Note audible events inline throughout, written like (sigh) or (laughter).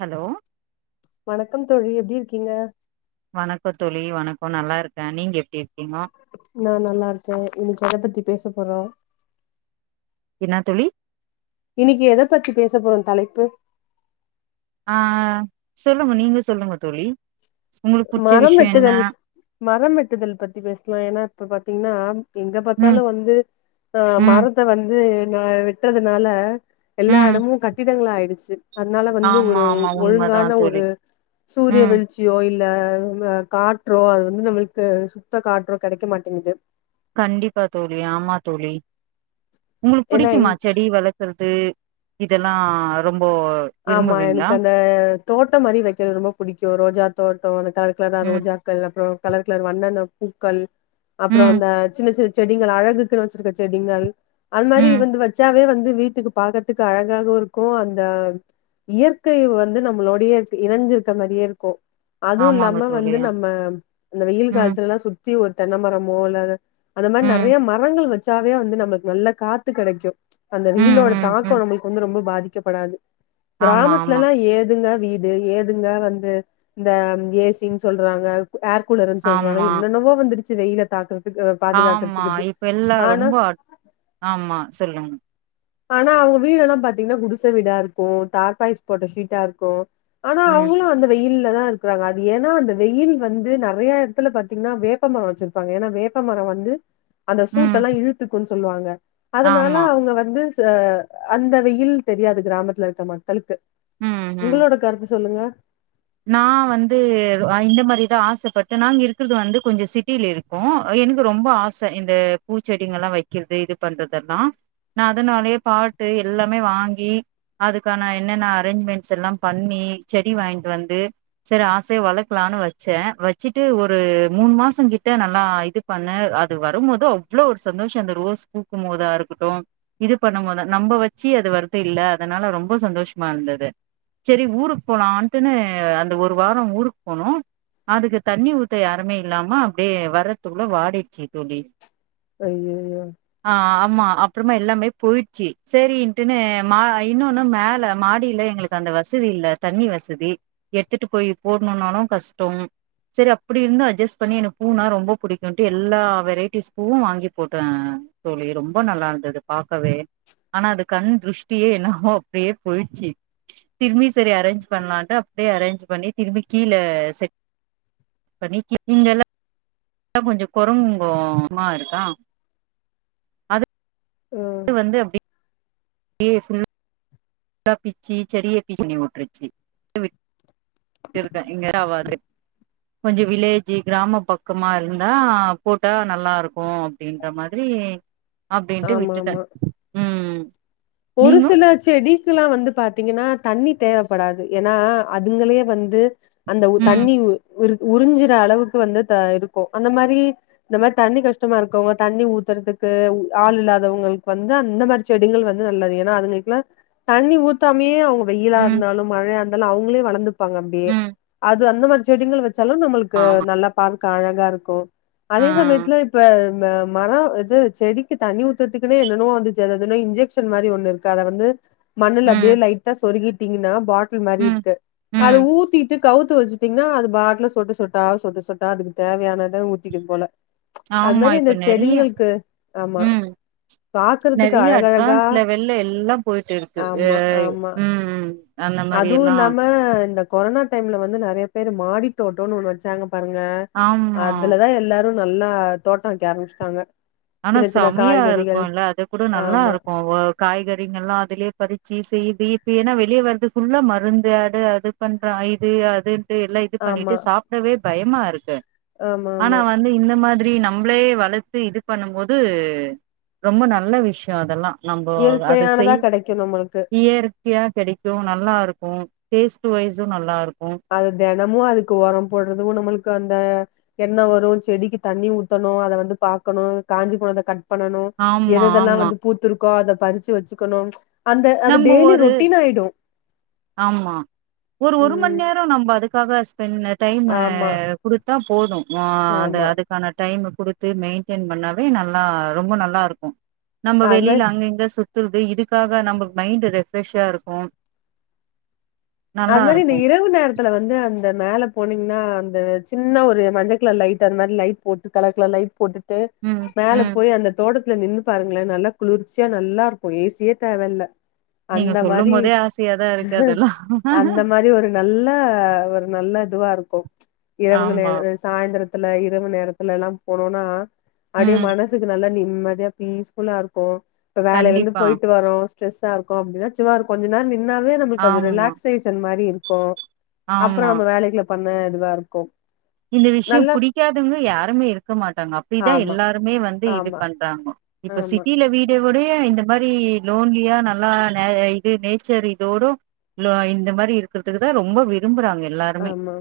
Hello வணக்கம் தோழி எப்டி இருக்கீங்க வணக்க தோழி வணக்க நல்லா இருக்க நீங்க எப்டி இருக்கீங்கோ நா நல்லா இருக்கே இன்னைக்கு எத பத்தி பேச போறோ என்ன தோழி இன்னைக்கி எத பத்தி பேச போறோ தலைப்பு ஆ சொல்லுங்க நீங்க சொல்லுங்க தோழி உங்களுக்கு புடிச்ச மரம் விஷ்யோ என்ன வெட்டுதல் மரம் வெட்டுதல் பத்தி பேசலாம் ஏன்னா இப்ப பாத்தீங்கன்னா எங்க ம் பாத்தாலும் வந்து ஆ ம் மரத்த வந்து ந வெட்றதுனால எல்லா ம் எடமு கட்டிடங்களாயிடுச்சு அதனால வந்து ஆமா ஒரு ஆமா உண்மதா ஒழுங்கான தோழி ஒரு சூரிய ம் வெளிச் சியோ இல்ல வந் காற்றோ அது வந்து நம்மளுக்கு சுத்த காற்றோ கெடைக்க மாட்டேங்குது கண்டிப்பா தோழி ஆமா தோழி உங்களுக்கு ஏன்னா புடிக்குமா செடி வள க்கறது இதெல்லா ரொம்போ ஆமா விரும்புவீங்களா எனக்கு அந்த தோட்டம் மாரி வெக்கறது ரொம்ப புடிக்கும் ரோஜா தோட்டம் அந்த கலர் கலரா ம் ரோஜா கலர் பூ கலர் கலர் வண்ணனென்ன பூக்கள் அப்புறோ ம் இந்த ஜின்ன ஜின்ன செடிகள் அழகுக்கு வச்சிருக்க செடிகள் அது மாரி ம் வந்து வச்சாவே வந்து வீட்டுக்கு பாக்கதுக்கு அழகாவுருக்கும் அந்த இயற்கை வந்து நம்மளோடையே இணஞ்சிருக்க மாரியே இருக்கும் அதுவும் ஆமாங்க இல்லாம தோழி வந்து நம்ம அந்த வெயில் ம் காலத்துல எல்லா சுத்தி ஒரு தென்ன மரமோ இல்லத அந்த மாரி ம் நெறைய மரங்கள் வச்சாவே வந்து நம்மளுக்கு நல்ல காத்து கெடைக்கும் அந்த ம் வெயிலோட ம் தாக்கோம் ம் நம்மளுக்கு வந்து ரொம்ப பாதிக்கப்படாது ஆமா ஆமா கிராமத்துலல்லாம் ஏதுங்க வீடு ஏதுங்க வந்து இந்த ஏசின் சொல்றாங்க ஏர் கூலர்ன்னு சொல்றாங்க ஆமா என்னென்னவோ வந்துருச்சு வெயில தாக்கு ஆமா இப்ப எல்லா ரொம்போ ஆமா சொல்லுங் ஆனா அவங்க வீடெல்லாம் பாத்தீங்கன்னா குடிச வீடா இருக்கும் தார்பாய்ஸ் போட்ட ஷீட்டா இருக்கும் ஆனா ம் அவங்களும் அந்த வெயில்ல தா இருக்கராங்க அது ஏன்னா அந்த வெயில் வந்து நெறைய எடத்ல பாத்தீங்கன்னா வேப்பமரோ வச்சிரு பாங்க ஏனா வேப்பமரம் வந்து அந்த ம் சூட்டல்லா இழுத்துக்குன்னு சொல்லுவாங்க அதனால ஆமா. அவுங்க வந்து ஆ அந்த வெயில் தெரியாது கிராமத்துல இருக்க மக்களுக்கு ம், உங்களோட கருத்து சொல்லுங்க நா வந்து இந்த மாரிதா ஆசப்பட்ட நாங்க இருக்கறது வந்து கொஞ்சோ சிட்டில இரு ஆ எனக்கு ரொம்ப ஆச இந்த பூச்செடிங்கல்லா வெக்கிறது இது பண்றதெல்லா நா அதனாலே பாட்டு எல்லாமே வாங்கி அதுக்கான என்னென்ன அரேஞ்ச்மெண்ட்ஸ்ல்லா பண்ணி செடி வாங்கிட்டு வந்து சேரி ஆசயா வளக்கலான்னு வச்சே வச்சுட்டு ஒரு மூணு மாசோ கிட்ட நல்லா இது பண்ண அது வரும்போது அவ்ளோ ஒரு சந்தோஷோ அந்த ரோஸ் பூக்கும்போதா இருக்கட்டு இது பண்ணும்மோதா நம்ம வச்சு அது வருதுல்ல அதனால ரொம்ப சந்தோஷமா இருந்தது சேரி ஊருக்கு போலான்ட்டுன்னு அந்த ஒரு வாரோ ஊருக்கு போனோ அதுக்கு தண்ணி ஊத்த யாருமே இல்லாம அப்டியே வர்றத்துகுள்ள வாடிடுச்சு தோழி ஐய்யயோ ஆ ஆமா அப்புறமா எல்லாமே போயிடுச்சு சரின்ட்டுன்னு மா இன்னொன்னு மேல மாடியில எங்களுக் அந்த வசதி இல்ல தண்ணி வசதி எடுத்துட்டு போய் போடணும்னாலு கஷ்டோ சேரி அப்டி இருந்து அட்ஜஸ்ட் பண்ணி எனக்கு பூ னா ரொம்ப புடிக்கும்ட்டு எல்லா வெரைட்டிஸ் பூவும் வாங்கி போட்டே தோழி ரொம்ப நல்லா இருந்தது பாக்கவே ஆனா அது கண் திருஷ்டியே என்னவோ அப்டியே போயிடுச்சு திரும்பி சேரி அரேஞ்ச் பண்ணலான்ட்டு அப்டியே அரேஞ்ச் பண்ணி திரும்பி கீழ செட் பண்ணி இங்கெல்லா கொஞ்சோ குரங்குகோ மா இருக்கா ம் டியே வந்து அப்டியே அப்டியே ஃபுல் கொத்தா பீச்சி செடிய பிச்சி (inaudible) விட்டுருச்சு இருக்கே இங்கே எது ஆவாது கொஞ்சோ வில்லேஜி கிராம பக்கமா இருந்தா போட்டா நல்லாருக்கு அப்டின்ர மாரி அப்டின்ட்டு ஆமா விட்டுட்டே ஆமா ம் ஒரு நீங்க சில செடிக்லா வந்து பாத்தீங்ன்னா தண்ணி தேவப்படாது ஏனா அதுங்களே வந்து அந்த உ ம் தண்ணி உ உறிஞ் உறிஞ்சுற அளவுக்கு வந்து த இருக்கு அந்த மாரி இந்த மாரி தண்ணி கஷ்டமாருக்கவுங்க தண்ணி ஊத்துறத்துக்கு உ ஆள் இல்லாதவுங்களுக் வந்து அந்த மார் செடிகள் வந் து நல்லது எனா அதுங்களுக்லா தண்ணி ஊத்தாமயே அவுங்க ம் வெயிலாருந்தாலு மழையாந்தாலு அவுங்ளே வளந்துப் பாங்க அப்டியே ம் அது அந்த மாரி செடிங்கள் வச்சாலு நம்புளுக்கு ஆமா நல்லா பார்க்க அழகாருக்கு ஆ அதே சமயத்துல இப் ப ம மரம் இது செடிக்கு தண்ணி ஊத்தறத்துக்னே என்னனவோ வந்துச்சு அததுன இன்ஜக்ஸ் ஸன் மாரி ஒன்னுருக்கு அத வந்து மண்ணுல ம் அப்டியே லைட்டா சொருகிட்டிங்கின்னா பாட் டில் மாரி ம் இருக்கு அத ம் ஊத்திட்டு கவுத்து வச்சிட்டிங்ன்னா அது பாட்ல சொட்டு சொட்டா சொட்டு சொட்டா அதுக்கு தேவயானத ஊத்திக்குதுபோல அது ஆமா மாரி அந்த இப்ப நெறைய செடிங்களுக்கு ஆமா ம் பாக்குறத்துக்கு அழகழகு ல வெள்ள எல்லா போயிட்டுருக்கு ஏய் ம் ம் அந்த மாரி எல்லா அதுவுல்லாம இந்த கொரோனா டைம்ல வந்து நெறைய பேரு மாடி தோட்டன்னு ஒன்னு வச்சாங்க பாருங்க ஆமா அதுலதா எல்லாரு நல்லா தோட்டோ வைக்க ஆரம்ச்சிட்டாங்க ஆனா செமையா இருக்குல்ல அதுகூட ஆமா நல்லாருக்கு ஒ காய்கறிங்கல்லா அதுலே பறிச்சி செய்தி இப்ப எனா வெளிய வறது ஃபுல்லா மருந்து அது அது பண்றான் இது அதுன் ட்டு எல்லா இது பண்ணிட்டு ஆமா சாப்டவே பயமாருக்கு ஆமா ஆமா ஆனா வந்து இந்த மாதிரி நம் நம்ப்ளே வளத்து இது பண்ணும்போது ரொம்ப நல்ல விஷ்யோ அதெல்லா நம்போ அது இயற்கையானதா செய் கெடைக்கு நம்மளுக்கு டியார் தியா கெடக்கு நல்லாருக்கு டேஸ்ட் வைஸு நல்லாருக்கு அது தெனமு அதுக்கு ஒரம் போட்றது ஒ நம்முளுக்கந்த என்ன வரு செடிக்கி தண்ணி ஊத்தணு அத வந்து பாக்கணு காஞ்சு போனத கட் பண்ணணு ஆமா எதுயெதெல்லா ஆமா வந்து பூத்துருக்கோ அத பறுச்சு வெச்சுக்கணு நம்போ ஒரு ஆமா ஒரு ஒரு ம் மண்நேரோ நம்ப அதுக் காக ஸ்பெண் டைம் ஆமா குடுத்தா போது ஒ அந்த ஆமா அது க்கான டைமு குடுத்து மெய்ன்டன் பண்ணாவே நல்லா ரொம்ப நல்லாருக்கு நம்ப அது மாரி வெளில அங்க இங்க சுத்துறது இதுக்காக நம்ப மைண்டு ரெஃப்ரெஷ்ஷாருக்கு அது மாரி இந்த இரவு நேர துல வந்து அந்த மேல போனீங்னா அந்த சின்ன ஒரு மஞ்சகலர் லைட் அந்த மார் லைட் போட்டு கலர்கலர் லைட் போட்டுட்டு ம் மேல ம் போய் அந்த தோட்டத்துல நின்னு பாருங்ளே நல்லா குளிர்ச்சியா நல்லாருக்கு ஏ சி யே தேவ இல்ல நீங்க சொல்லும் போதே ஆசையாதா இருக்கு அதெல்லா அந்த மாரி ஒரு நல்ல ஒரு நல்ல‌ இதுவா இருக்கு இரவுங்க நேர ஆமா அ சாய்ந்தெரத்துல இரவு நேரத்துல எல்லாம் போனோனா அப்டியே ம் மனசுக்கு நல்லா நிம்மதியா பீஸ்ஃபுல்லா இருக்கு இப்ப வேலல இருந்து கண்டிப்பா போய்ட்டு வரோ ஸ்ட்ரெஸ்ஸா இருக்கோ அப்டினா சும்மா ஒரு கொஞ்ச நேரொ நின் ன்னாவே நம்முளுக்கு அது ஆமா ரிலாக்சேஷன் மாரி இருக்கு அப்பறோ ஆமா நம்ம வேலைக்ள பண்ண இதுவாருக்கு இந்த விஷ்யோ புடிக்காதவங்க யாருமே இருக்க மாட்டாங்க அப்பிடிதா ஆமா எல்லாருமே வந்து இது ஆமா பண்றாங்கோ இப்ப ஆமா சிட்டில வீ லே உடைய இந்த மாரி லோன்லியா நல்லா ந இது நேச்சர் இதோடு லோ இந்த மாரி இருக்கறத்துக்குதா ரொம்ப விரும்புறாங்க எல்லாருமே ஆமா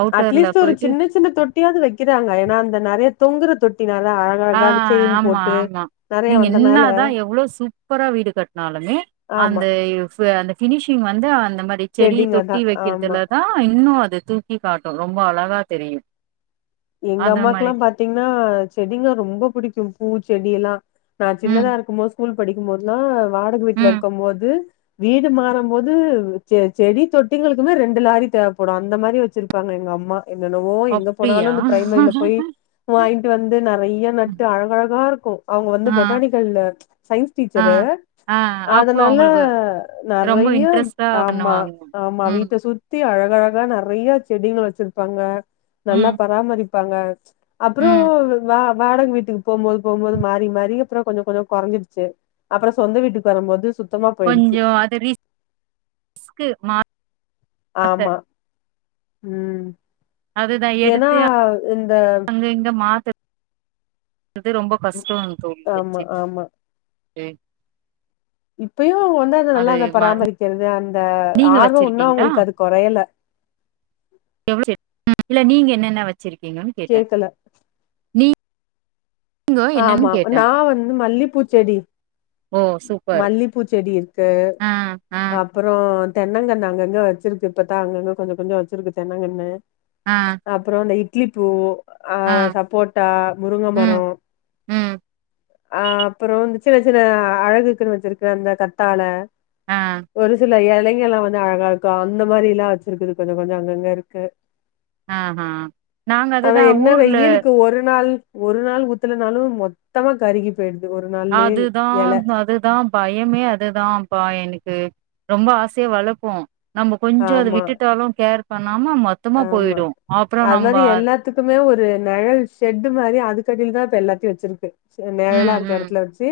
அவுட்டர்ல அட்லீஸ்ட்டு ஒரு போயிட்டு சின்ன சின்ன தொட்டியாவுது வெக்கெறாங்க எனா அந்த நறையா தொங்குற தொட்டி நல்லா அழ அ ஆமா ஆமா நீங்க வந்தனால என்னாதா எவ்ளோ சூப்பரா வீடு கட்னாலுமே ஆமா அந்த இ ஃபூ அந்த ஃபினீஷிங் வந்து அந்த மாரி செடி செடிங்க தா தொட்டி ஆமா வெக்கெறதுல தா இன்னு அது தி ட்டி காட்டு ரொம்ப அழகா தெரியு எங்க அம்மாக்குலா பாத்தீங்ன்னா செடிங்க ரொம்ப புடிக்கு பூ செடி எல்லா நான் ம், சின்னதா இருக்கும் போது ஸ்கூல் படிக்கும்போதுல்லா வாடக வீட்ல ம். இருக்கம்போது வீடு மாறம் போது செ செடி தொட்டிங்களுக்குமே ரெண்டு லாரி தேவப்படும் அந்த மாரி வெச்சிருப்பாங்க எங்க அம்மா என்னென்னவோ எங்க அப்படியா? போனாலு இந்த ப்ரைமரில போய் வாங்கிட்டு வந்து நறையா நட்டு அழகழகா இருக்கு அவ்ங்க வந்து ஆ பொட்டானிக்கல்ல சயின்ஸ் ஆ டீச்சரு ஆ அப்போ அதனால அவுங்களுக்கு ரொம்ப நறையா இன்ட்ரெஸ்ட்டா ஆமா பண்ணுவாங்க. ஆமா ம், வீட்ட சுத்தி அழகழகா நறையா செடிங்கள் வெச்சிருப்பாங்க நல்லா ம், பராமரிப்பாங்க அப்பறோ ம். வா வாடக வீட்டுக்கு போம்போது போம்போது மாறி மாறி அப்பறொ கொஞ்சொ கொஞ்சொ கொறஞ்சுருச்சு அப்பறொ சொந்த வீட்டுக்கு வரும்போது சு கொஞ்சோ அது ரி ஸ்க்கு மா ஆமா ம் அதுதா ஏன்னா எடுத்து இந்த அங்க இங்க மாத்தர் றது ரொம்போ ம் கஷ்டொன்னு தோணு ஆமா வெச்சு ஆமா டு இப்பயு அவுங்க வந்து அத நல்லா அது அத மா பராமரிக்கிறது அந்த நீங்க ஆர்வொ இன்னொ வச்சிருக்கீங்களா? அவுங்களுக்கு அது கொறையல எவ்ளோ (inaudible) ம் இல்ல நீங்க என்னென்ன வச்சிருக்கீங்கன் கேட்டே கேக்கல நீ ஆமா நா வந்து மல்லிப்பூச்செடி ஓ! சூப்பர். மல்லிப்பூச்செடி இருக்கு ஆ, ஆ, அ அப்பறொ தென்னங்கண்ணு அங்கங்க வச்சிருக்கு இப்பதா அங்கங்க கொஞ்சொ கொஞ்சொ வச்சிருக்கு தென்னங்கண்ணு ஆ அப்றொ அந்த இட்லி பூ ஆ சப்போட் டா முருங்க மரொ ம், ம். அ அப்பறொ இந்த சின்ன சின்ன அழகுக்குன்னு வச்சுருக்க அந்த கத்தாழ ஆ, ஒரு சில எலைங்கல்லா வந்து அழகா இரு க்கு அந்த மாரில்லா வச்சிருக்குது கொஞ்சொ கொஞ்சொ அங்கங்க இருக்கு ஆஹா. நாங்க ஆனா அதுதான் என்ன ஊர்ல வெயிலுக்கு ஒரு நாள் ஒரு நாள் ஊத்தலனாலு மொத் த்தமா கருகி போயிடுது ஒரு நாள்லே எல அதுதா பயமே அதுதாப்பா எனக்கு ரொம்ப ஆசையா வளப்போ நம்ப கொஞ்சொ அத ஆமா விட்டுட்டாலு கேர் பண்ணாம மொத்தமா போயிடு ஆப்பறொம் நம்ப த்துக்குமே ஒரு நெழல் ஷெட் மாரி அதுக்கடில தா இப்ப எல்லாத்தையு வச்சிருக்கு நெழலா ம் இருக்க ம் எடத்துல வச்சு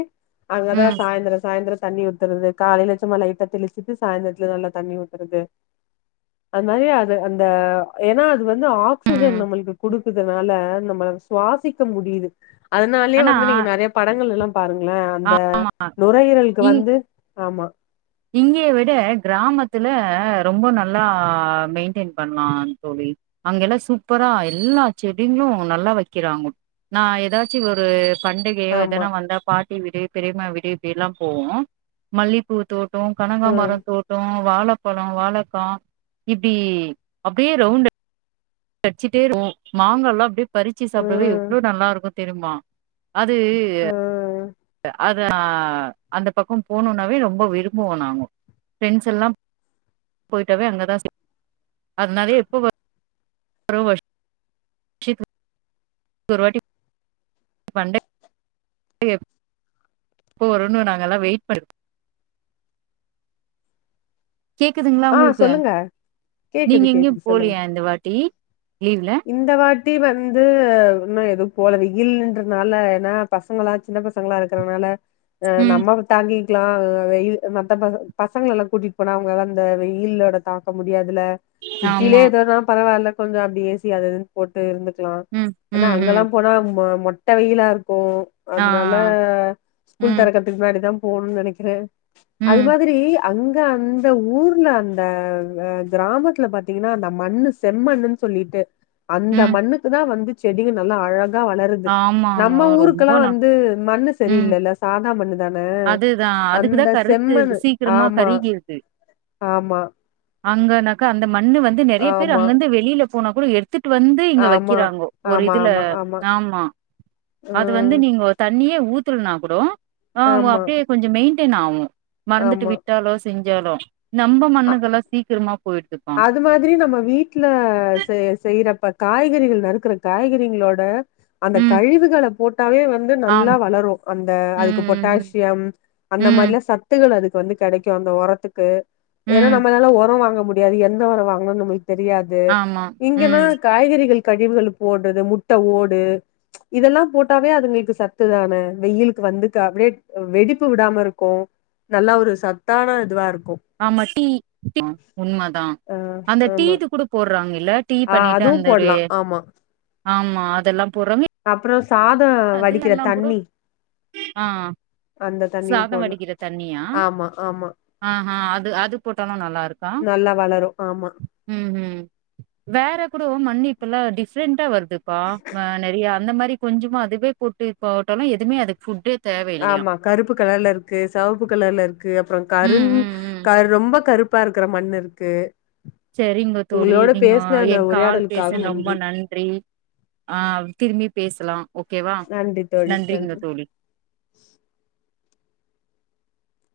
அங்கதா ம் சாய்ந்தரொ சாய்ந்தரொ தண்ணி ஊத்துறது காலைல சும்மா லைட்டா தெளிச்சிட்டு சாய்ந்தரத்துல நல்லா தண்ணி ஊத்துறது அதுமாரி அது அந் த ஏன்னா அது வந்து ஆக்சிஜன் ம். நம்மளுக்கு குடுக்குதுனால நம்மளு சுவாசிக்க முடியுது அதனாலயே ஆனா வந்து நீங்க நெறைய படங்கள் எல்லா பாருங்களே அ அந்த நுரையீரலுக்கு வந்து ஆமா இங்கேய விட கிராமத்துல ரொம்ப நல்லா மெயின்டெயின் பண்லா தோழி அங்கெல்லா சூப்பரா எல்லா செடிங்ளு நல்லா வெக்கிறாங்க நா ஏதாச்சு ஒரு பண்டிகையோ ஆமா எதனா வந்தா பாட்டி விடு பெரிய்ம்மா வீடு இப்டில்லா போவோ மல்லிப்பூ ட்டோ கனகாமர ம் தோட்டோ வாழப்பழொ வாழக்கா இப்டி அப்டியே ரவுண்ட் அட்ச்சிட்டே இருப்போ மாங்கால்லா அப்டியே பறிச்சு சாப்டவே ம் எவ்ளோ நல்லா இருக்கு தெரிய்மா அது அ அத அந்த பக்கொ போனுனாவே ரொம்பொ விரும்புவோ நாங்கொ ஃப்ரெண்ட்ஸ் எல்லா போயிட்டாவே அங்கதா அதுனாலே (inaudible) இது ஒரு வாட்டி பண்டை எப்போ வருனு நாங்கல்லா வெயிட் பண் கேக்குதுங்ளா ஆ உங்களுக்கு சொல்லுங்க கேக்குது நீங்க எங்கேயு கேக்குது சொல்லுங்க போலியா இந்த வாட்டி லீவ்ல இந்த வாட்டி வந்து இன்னொ எது போல வெயில்ன்றனால ஏன்னா பசங்களா சின்ன பசங்களா இருக்குறனால அ ம் நம்ம தாங்கிக்லா வெயில் மத்த பச பசங்கள எல்லா கூட்டிட்டு போனா அவுங்க அந்த வெயிலோட தாங்க முடியாதுல சிட்டிலே ஆமா எதோனாலு பரவால்ல கொஞ்சோ அப்டி ஏசி அது இதுன் போட்டு இருந்துக்குலா ம் ம் அங்கல்லா ம் போனா மொ மொட்ட வெயிலா இருக்கு ஆ அதுனால ஸ்கூல் ம் தெறக்க (unintelligible) முன்னாடி தா போணுனு நெனக்கிறே அது ம் மாதிரி அங்க அந்த ஊர்ல அந்த கிராமத்துல பாத்திங்கன்னா அந்த மண்ணு செம்மண்ணு சொல்லிட்டு அந்த ம் மண்ணுக்கு தா வந்து செடிங்க நல்லா அழகா தா வளருது ஆமாங்க நம்ம ரொம்ப ஊருக்கெல்லா நா வந்து மண்ணு ம் சரியில்லல்ல சாதா மண்ணு தான அதுதா அதுக்குதா அந்த கருத்துது செம்மண்னு சீக்கிரமா ஆமா கருகிருது ஆமா அங்கனாக்கா அந்த மண்ணு வந்து நெறைய பேரு ஆமா அங்கந்து வெளில போனா கூட எடு த்துட்டு வந்து இங்க ஆமா வக்கிறாங்கோ ஒரு ஆமா இதுல ஆமா ஆமா அது வந்து ம் நீங்க தண்ணியே ஊத்தலனா கூட ஆ ஆமா அப்டியே கொஞ்ச மெயின்டெய்ன் ஆகு மறந்துட்டு ஆமா விட்டாலோ செஞ்சாலு நம்ப மண்ணுக்கெல்லா சீக்கிரமா போயிருதுக்கா அந்த மாதிரி நம்ம வீட்டுல செய்ய செய்யறப்ப காய்கறிகள் நறுக்கற காய்கறிகளோட அந்த ம் கழிவுகள போட்டாவே வந்து ஆம் நல்லா வளரு அந்த அதுக்கு ம் ம் பொட்டாசியம் அந்த ம் மாரிலா சத்துகள் அதுக்கு வந்து கெடைக்கு அந்த ஒரத்துக்கு ஏன்னா ம் நம்மநால ஒரோ வாங்க முடியாது எந்த ஒரோ வாங்கணுன் நம்மளுக் தெரியாது ஆமா இங்கன்னா ம் காய்கறிகள் கழிவுகள் போடுறது முட்ட ஓடு இதெல்லா போட்டாவே அதுங்களுக்கு சத்து தானே வெயிலுக்கு வந்துக் அப்டியே வெடிப்பு உடாம இருக்கு நல்லா ஒரு சத்தான இதுவா இருக்கு ஆமா டீ அ உண்மதா ஆ அந்த ஆமா டீது கூட போற்றாங்கல்ல டீ ஆ பண்ணிட்டு அதுவு அந்த ஒரு போடலா ஆமா ஆமா அதெல்லாம் போற்றங்க அப்பறோ சாத வடிக்கிற தண்ணி ஆ அந்த தண்ணியு சாதம் போடலா வடிக்கிற தண்ணியா ஆமா ஆமா ஆஹா அது அது போட்டாலு நல்லாருக்கா நல்லா வளரு ஆமா ம் ம் வேற கூட மண்ணு இப்பல்லா டிஃப்ரெண்டா வருதுப்பா நெறைய அந்த மாரி கொஞ்சமா அது வே போட்டு போட்டாலு எதுவுமே அதுக்கு ஃபுட்டு ஆமா கருப்பு கலர்ல இருக்கு செவப்பு கலர்ல இருக்கு அப்புறம் ம் கருண் ம் ம் கரு ரொம்ப கருப்பா இருக்கற மண்ணு இருக்கு செரிங்க தோழி உங்களோட நீங்க பேசின எ அந்த கால் உரையாடலுக்காக பேசுன் ரொம்ப நன்றி ஆ திரும்பி பேசலா ஓகேவா நன்றி தோழி நன்றி நன்றிங்க தோழி